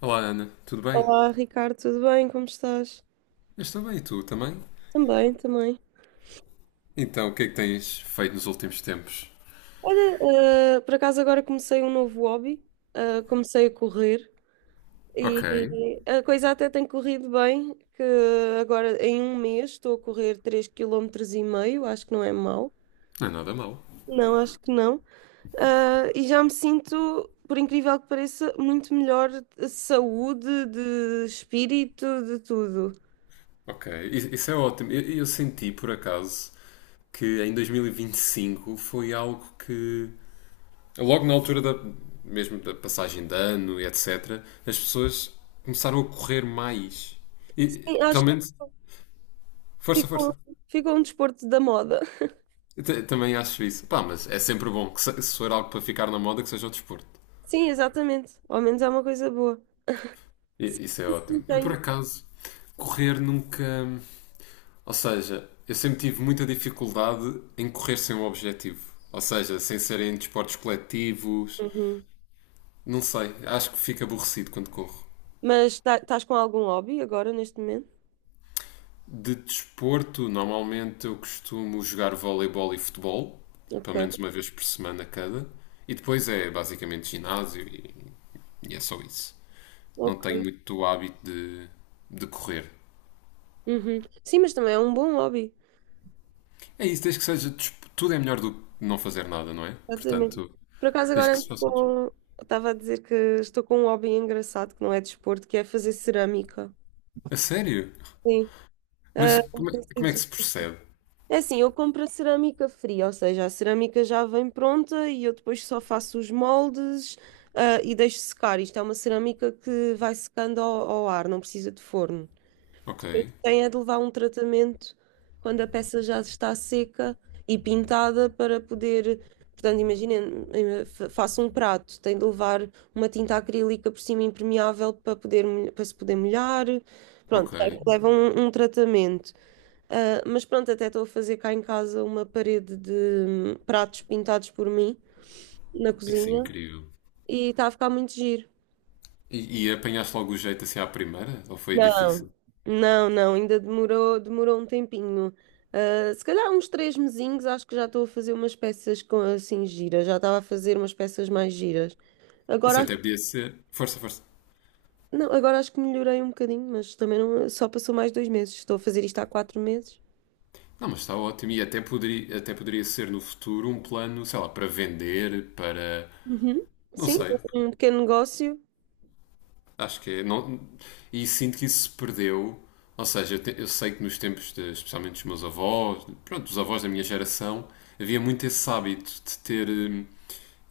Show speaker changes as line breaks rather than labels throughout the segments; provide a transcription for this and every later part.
Olá Ana, tudo bem?
Olá, Ricardo, tudo bem? Como estás?
Eu estou bem e tu também?
Também, também.
Então, o que é que tens feito nos últimos tempos?
Olha, por acaso agora comecei um novo hobby, comecei a correr
Ok,
e a coisa até tem corrido bem, que agora em um mês estou a correr 3,5 km, acho que não é mau.
não é nada mal.
Não, acho que não. Ah, e já me sinto, por incrível que pareça, muito melhor de saúde, de espírito, de tudo.
Ok, isso é ótimo. Eu senti por acaso que em 2025 foi algo que, logo na altura da, mesmo da passagem de ano e etc., as pessoas começaram a correr mais. E,
Sim, acho
pelo
que
menos, força,
ficou,
força.
ficou um desporto da moda.
Eu também acho isso. Pá, mas é sempre bom que se for algo para ficar na moda, que seja o desporto.
Sim, exatamente. Ao menos é uma coisa boa.
Isso é
Não
ótimo. Eu, por
tenho.
acaso, correr nunca. Ou seja, eu sempre tive muita dificuldade em correr sem um objetivo. Ou seja, sem serem desportos coletivos.
Uhum.
Não sei, acho que fico aborrecido quando corro.
Mas estás com algum hobby agora neste momento?
De desporto, normalmente eu costumo jogar voleibol e futebol, pelo menos
Ok,
uma vez por semana cada. E depois é basicamente ginásio e é só isso. Não tenho
ok.
muito hábito de correr.
Uhum. Sim, mas também é um bom hobby.
É isso, desde que seja. Tudo é melhor do que não fazer nada, não é?
Exatamente.
Portanto,
Por acaso
desde
agora
que se faça.
estava a dizer que estou com um hobby engraçado que não é desporto, que é fazer cerâmica.
A sério?
Sim.
Mas
Ah,
como é que se
giro.
percebe?
É assim, eu compro a cerâmica fria, ou seja, a cerâmica já vem pronta e eu depois só faço os moldes, ah, e deixo secar. Isto é uma cerâmica que vai secando ao ar, não precisa de forno.
Ok,
Tem é de levar um tratamento quando a peça já está seca e pintada para poder. Portanto, imaginem, faço um prato, tem de levar uma tinta acrílica por cima impermeável para poder, para se poder molhar.
ok.
Pronto, é que leva um tratamento. Ah, mas pronto, até estou a fazer cá em casa uma parede de pratos pintados por mim na
Isso é
cozinha,
incrível.
e está a ficar muito giro.
E apanhaste logo o jeito assim à primeira? Ou foi
Não,
difícil?
não, não, ainda demorou um tempinho. Ah, se calhar uns 3 mesinhos, acho que já estou a fazer umas peças com, assim giras, já estava a fazer umas peças mais giras. Agora,
Isso até podia ser. Força, força.
não, agora acho que melhorei um bocadinho, mas também não, só passou mais 2 meses. Estou a fazer isto há 4 meses.
Não, mas está ótimo. E até poderia ser no futuro um plano, sei lá, para vender, para.
Uhum.
Não
Sim,
sei.
um pequeno negócio.
Acho que é. Não, e sinto que isso se perdeu. Ou seja, eu sei que nos tempos, especialmente dos meus avós, pronto, dos avós da minha geração, havia muito esse hábito de ter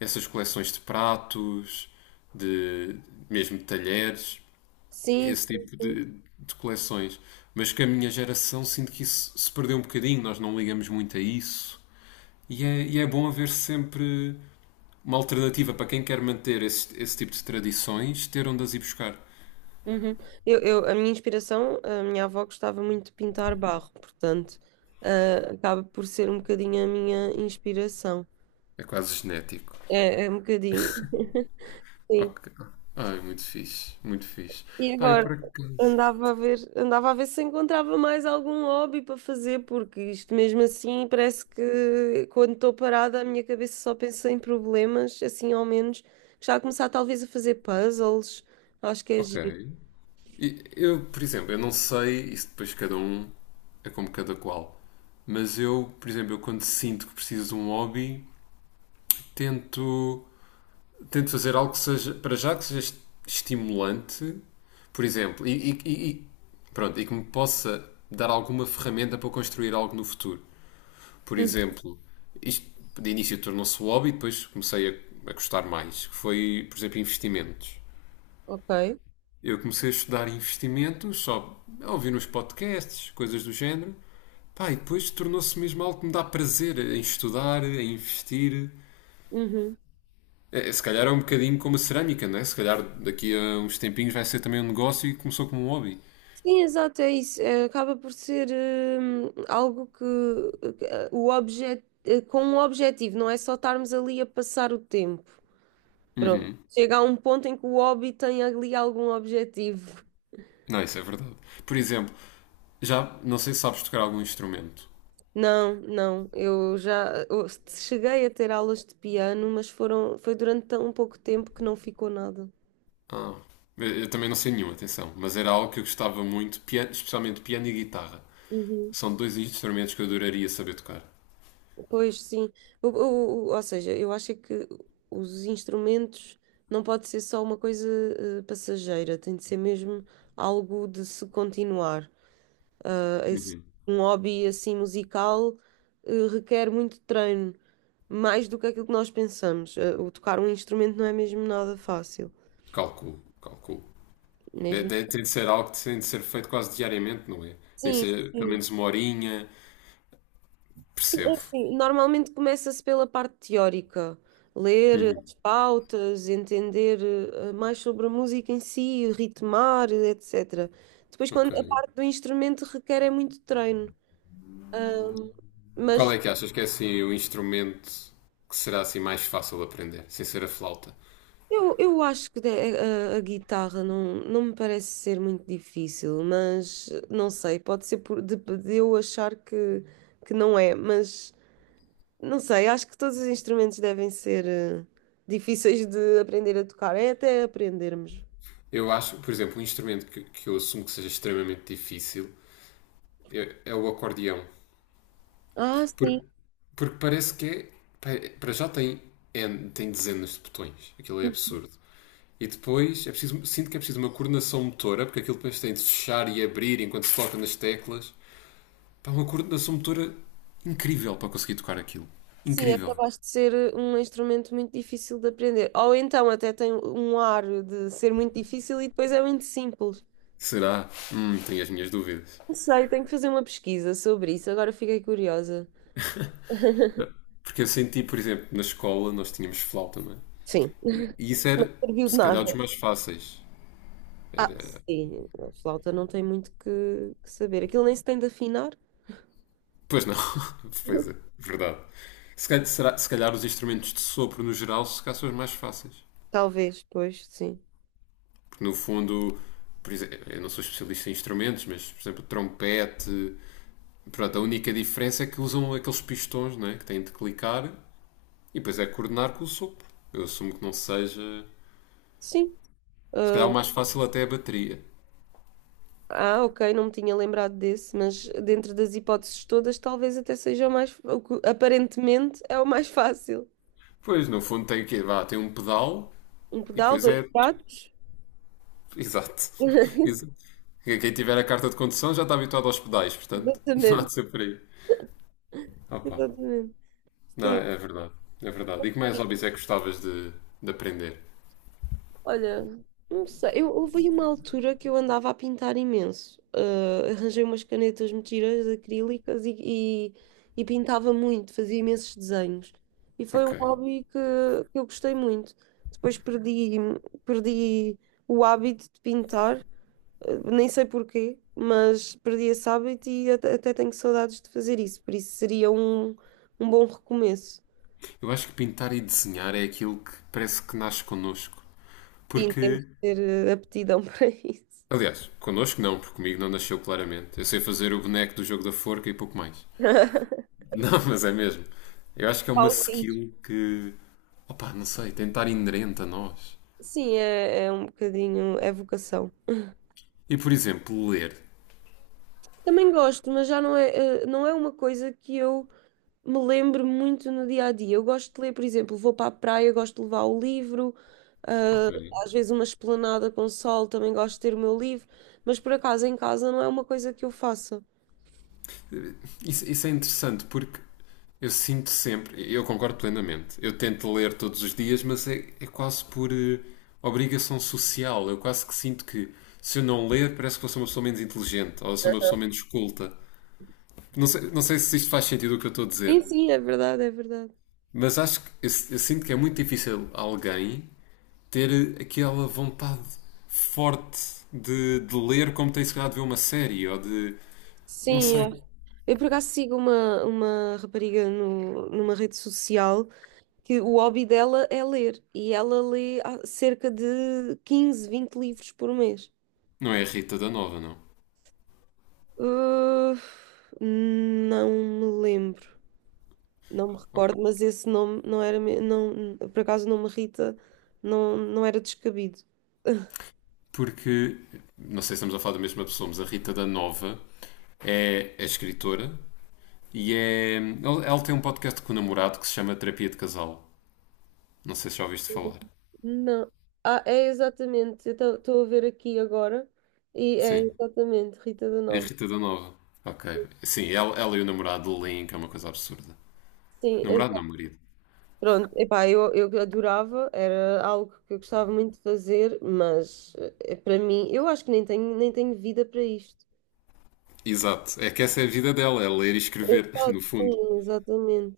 essas coleções de pratos, de mesmo de talheres,
Sim,
esse
sim,
tipo
sim.
de coleções. Mas que a minha geração sinto que isso se perdeu um bocadinho, nós não ligamos muito a isso. E é bom haver sempre uma alternativa para quem quer manter esse tipo de tradições, ter onde as ir buscar.
Uhum. A minha inspiração, a minha avó gostava muito de pintar barro, portanto, ah, acaba por ser um bocadinho a minha inspiração.
É quase genético.
É, é um bocadinho. Sim.
Ok. Ai, muito fixe, muito fixe.
E
Ah, eu
agora
por acaso.
andava a ver se encontrava mais algum hobby para fazer, porque isto mesmo assim parece que quando estou parada a minha cabeça só pensa em problemas, assim ao menos. Já a começar talvez a fazer puzzles, acho que é
Ok.
giro.
E eu, por exemplo, eu não sei, isso depois cada um é como cada qual. Mas eu, por exemplo, eu quando sinto que preciso de um hobby, tento, tento fazer algo que seja, para já que seja estimulante, por exemplo, pronto, e que me possa dar alguma ferramenta para construir algo no futuro. Por
Hum,
exemplo, isto de início tornou-se um hobby, depois comecei a gostar mais, que foi, por exemplo, investimentos.
Ok.
Eu comecei a estudar investimentos, só a ouvir uns podcasts, coisas do género. Pá, e depois tornou-se mesmo algo que me dá prazer em estudar, em investir.
Uhum.
É, se calhar é um bocadinho como a cerâmica, não é? Se calhar daqui a uns tempinhos vai ser também um negócio e começou como um hobby.
Sim, exato, é isso. É, acaba por ser algo que o objeto, com um objetivo, não é só estarmos ali a passar o tempo. Pronto.
Uhum.
Chega a um ponto em que o hobby tem ali algum objetivo.
Não, isso é verdade. Por exemplo, já não sei se sabes tocar algum instrumento.
Não, não, eu cheguei a ter aulas de piano, mas foi durante tão pouco tempo que não ficou nada.
Ah, eu também não sei nenhuma, atenção, mas era algo que eu gostava muito, especialmente piano e guitarra.
Uhum.
São dois instrumentos que eu adoraria saber tocar.
Pois sim, ou seja, eu acho é que os instrumentos não pode ser só uma coisa passageira, tem de ser mesmo algo de se continuar. Eh, esse- um hobby assim musical requer muito treino, mais do que aquilo que nós pensamos. O tocar um instrumento não é mesmo nada fácil.
Calculo, calculo. De-
Mesmo.
de- tem de ser algo que tem de ser feito quase diariamente, não é? Tem que
Sim,
ser pelo
sim.
menos uma horinha.
Sim, é
Percebo.
assim. Normalmente começa-se pela parte teórica, ler as pautas, entender mais sobre a música em si, ritmar, etc. Depois, quando
Ok.
a parte do instrumento requer é muito treino. Ahm,
Qual
mas
é que achas que é assim o instrumento que será assim mais fácil de aprender, sem ser a flauta?
Eu, eu acho que a guitarra não, não me parece ser muito difícil, mas não sei, pode ser de eu achar que não é, mas não sei, acho que todos os instrumentos devem ser difíceis de aprender a tocar, é até aprendermos.
Eu acho, por exemplo, um instrumento que eu assumo que seja extremamente difícil é o acordeão.
Ah, sim.
Porque, porque parece que é. Pá, para já tem, tem dezenas de botões. Aquilo é absurdo. E depois é preciso, sinto que é preciso uma coordenação motora, porque aquilo depois tem de fechar e abrir enquanto se toca nas teclas. Pá, uma coordenação motora incrível para conseguir tocar aquilo.
Sim, é
Incrível.
capaz de ser um instrumento muito difícil de aprender. Ou então até tem um ar de ser muito difícil e depois é muito simples.
Será? Tenho as minhas dúvidas.
Não sei, tenho que fazer uma pesquisa sobre isso, agora fiquei curiosa.
Ah, porque eu senti, por exemplo, na escola nós tínhamos flauta, não é?
Sim,
E isso
não
era,
serviu de
se
nada.
calhar, dos mais fáceis.
Ah, sim, a flauta não tem muito que saber. Aquilo nem se tem de afinar.
Pois não. Pois é, verdade. Se calhar, se calhar os instrumentos de sopro no geral se calhar são os mais fáceis.
Talvez, pois, sim.
Porque no fundo, por exemplo, eu não sou especialista em instrumentos, mas por exemplo, trompete. Pronto, a única diferença é que usam aqueles pistões né, que têm de clicar e depois é coordenar com o sopro. Eu assumo que não seja.
Sim.
Se calhar o mais fácil até é a bateria.
Ah, ah, ok, não me tinha lembrado desse, mas dentro das hipóteses todas, talvez até seja o mais, o que aparentemente é o mais fácil.
Pois, no fundo tem o quê? Vá, tem um pedal
Um
e
pedal,
depois
dois
é.
pratos.
Exato. Exato. Quem tiver a carta de condução já está habituado aos pedais, portanto, não há
Exatamente,
de ser por aí. Opa.
exatamente.
Não,
Sim.
é verdade. É verdade. E que mais hobbies é que gostavas de aprender?
Olha, não sei. Houve aí uma altura que eu andava a pintar imenso. Ah, arranjei umas canetas mentiras acrílicas e, e pintava muito, fazia imensos desenhos. E foi um
Ok.
hobby que eu gostei muito. Depois perdi o hábito de pintar, ah, nem sei porquê, mas perdi esse hábito e até tenho saudades de fazer isso. Por isso seria um bom recomeço.
Eu acho que pintar e desenhar é aquilo que parece que nasce connosco.
Sim, temos
Porque.
de ter aptidão para isso.
Aliás, connosco não, porque comigo não nasceu claramente. Eu sei fazer o boneco do jogo da forca e pouco mais. Não, mas é mesmo. Eu acho que é uma
Pauzinho.
skill que. Opa, não sei, tem de estar inerente a nós.
Sim, é, é um bocadinho, é vocação.
E por exemplo, ler.
Também gosto, mas já não é, não é uma coisa que eu me lembro muito no dia a dia. Eu gosto de ler, por exemplo, vou para a praia, gosto de levar o livro,
Ok.
ah, às vezes uma esplanada com sol, também gosto de ter o meu livro, mas por acaso em casa não é uma coisa que eu faça.
Isso é interessante porque eu sinto sempre, eu concordo plenamente. Eu tento ler todos os dias, mas é quase por obrigação social. Eu quase que sinto que se eu não ler, parece que eu sou uma pessoa menos inteligente ou eu sou uma pessoa menos culta. Não sei se isto faz sentido o que eu estou a dizer,
Sim, sim, é verdade, é verdade.
mas acho que eu sinto que é muito difícil alguém ter aquela vontade forte de ler como tem se calhar de ver uma série ou de. Não
Sim,
sei.
é. Eu por acaso sigo uma rapariga no, numa rede social que o hobby dela é ler, e ela lê cerca de 15-20 livros por mês.
Não é a Rita da Nova, não.
Uh, não me lembro, não me recordo, mas esse nome não era, não, por acaso o nome Rita não, não era descabido.
Porque não sei se estamos a falar da mesma pessoa, mas a Rita da Nova é escritora e é. Ela tem um podcast com o namorado que se chama Terapia de Casal. Não sei se já ouviste falar.
Não. Ah, é exatamente, eu estou a ver aqui agora e é
Sim,
exatamente Rita da
é a
Nova.
Rita da Nova. Ok. Sim, ela e o namorado leem, que é uma coisa absurda.
Sim.
Namorado não, marido.
Pronto, epá, eu adorava, era algo que eu gostava muito de fazer, mas para mim, eu acho que nem tenho vida para isto.
Exato. É que essa é a vida dela, é ler e escrever,
Exato,
no fundo.
sim, exatamente.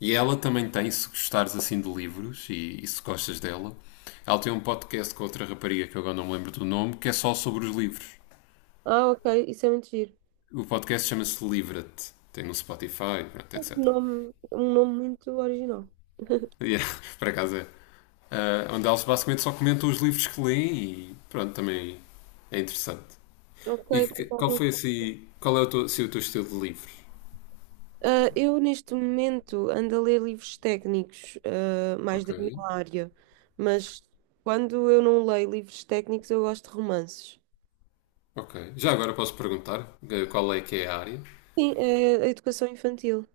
E ela também tem, se gostares assim de livros e se gostas dela, ela tem um podcast com outra rapariga que eu agora não me lembro do nome, que é só sobre os livros.
Ah, ok, isso é muito giro.
O podcast chama-se Livra-te. Tem no Spotify, pronto,
Um
etc.
nome, um nome muito original.
Yeah, por acaso é. Ah, onde eles basicamente só comentam os livros que leem e pronto, também é interessante.
Ok,
E qual
Paulo.
foi assim. Qual é o teu, assim, o teu estilo de livros?
Ah, eu neste momento ando a ler livros técnicos, mais
Ok.
da minha área, mas quando eu não leio livros técnicos, eu gosto de romances.
Ok. Já agora posso perguntar qual é que é a área?
Sim, é a educação infantil.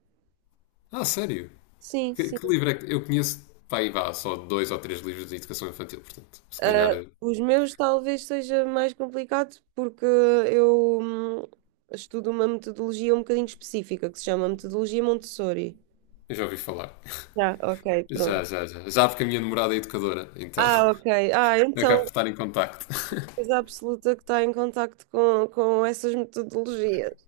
Ah, sério?
Sim,
Que,
sim.
que livro é que. Eu conheço, pá, aí vá, só dois ou três livros de educação infantil, portanto, se calhar
Ah, os meus talvez seja mais complicado porque eu estudo uma metodologia um bocadinho específica que se chama metodologia Montessori.
eu já ouvi falar.
Já. Ok,
Já,
pronto.
já, já. Já porque a minha namorada é educadora, então
Ah, ok. Ah,
acabo
então,
de estar em contacto.
coisa absoluta que está em contacto com essas metodologias.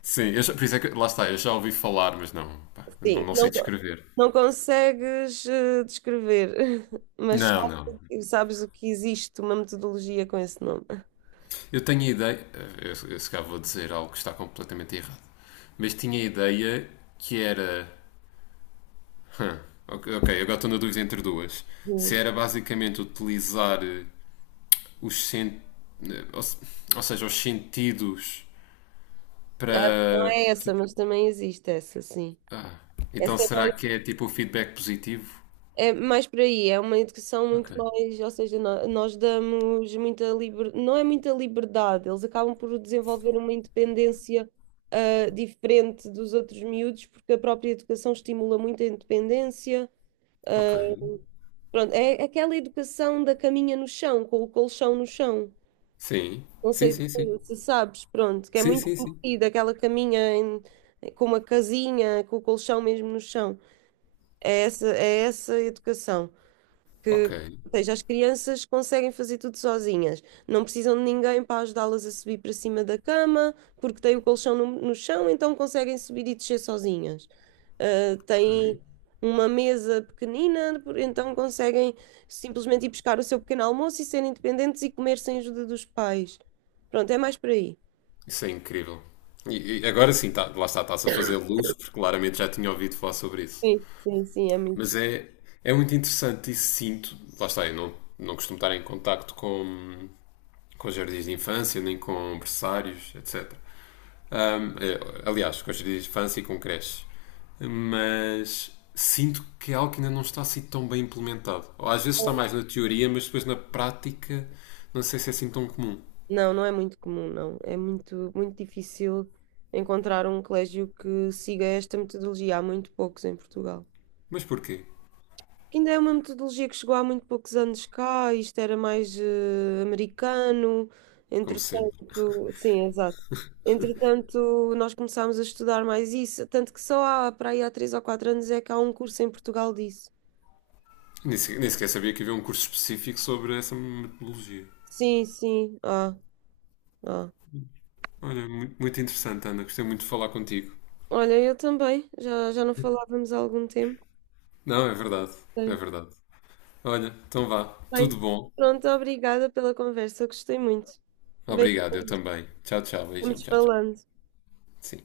Sim, eu por isso é que lá está, eu já ouvi falar, mas não, pá, não,
Sim,
não sei
não,
descrever.
não consegues descrever, mas
Não, não.
sabes o que existe uma metodologia com esse nome.
Eu tenho a ideia, eu se calhar vou dizer algo que está completamente errado, mas tinha a ideia que era. hum, ok, ok, agora estou na dúvida entre duas. Se
Hum.
era basicamente utilizar eh, os sen, eh, ou, se- ou seja, os sentidos
Ah, não
para.
é essa, mas também existe essa, sim.
Ah, então
Essa é
será
mais
que é tipo o feedback positivo?
É mais por aí, é uma educação
Ok,
muito mais, ou seja, nós damos muita liberdade, não é muita liberdade, eles acabam por desenvolver uma independência diferente dos outros miúdos, porque a própria educação estimula muito a independência.
ok.
Pronto, é aquela educação da caminha no chão, com o colchão no chão.
Sim,
Não
sim,
sei se
sim, sim.
se sabes, pronto, que é
Sim,
muito
sim, sim.
conhecida, aquela caminha com uma casinha, com o colchão mesmo no chão. É essa educação,
Ok.
que, ou seja, as crianças conseguem fazer tudo sozinhas, não precisam de ninguém para ajudá-las a subir para cima da cama, porque têm o colchão no chão, então conseguem subir e descer sozinhas. Ah,
Uhum.
têm uma mesa pequenina, então conseguem simplesmente ir buscar o seu pequeno almoço e serem independentes e comer sem ajuda dos pais. Pronto, é mais por aí.
Isso é incrível. E agora sim, tá, lá está, está-se a fazer luz, porque claramente já tinha ouvido falar sobre isso.
Sim, sim, sim, é muito
Mas
giro.
é muito interessante e sinto, lá está, eu não costumo estar em contacto com jardins de infância, nem com berçários, etc. É, aliás, com jardins de infância e com creches. Mas sinto que é algo que ainda não está assim tão bem implementado. Ou às vezes está mais na teoria, mas depois na prática não sei se é assim tão comum.
Não, não é muito comum, não. É muito, muito difícil encontrar um colégio que siga esta metodologia. Há muito poucos em Portugal.
Mas porquê?
Que ainda é uma metodologia que chegou há muito poucos anos cá, isto era mais americano,
Como sempre.
entretanto, sim, exato. Entretanto, nós começámos a estudar mais isso, tanto que só há, para aí há 3 ou 4 anos é que há um curso em Portugal disso.
Nem sequer sabia que havia um curso específico sobre essa metodologia.
Sim, sim, ah, ah.
Olha, muito, muito interessante, Ana. Gostei muito de falar contigo.
Olha, eu também, já não falávamos há algum tempo.
Não, é verdade. É
Sim.
verdade. Olha, então vá.
Bem,
Tudo bom.
pronto, obrigada pela conversa, gostei muito.
Obrigado, eu
Beijinhos,
também. Tchau, tchau. Beijinho.
estamos
Tchau, tchau.
falando.
Sim.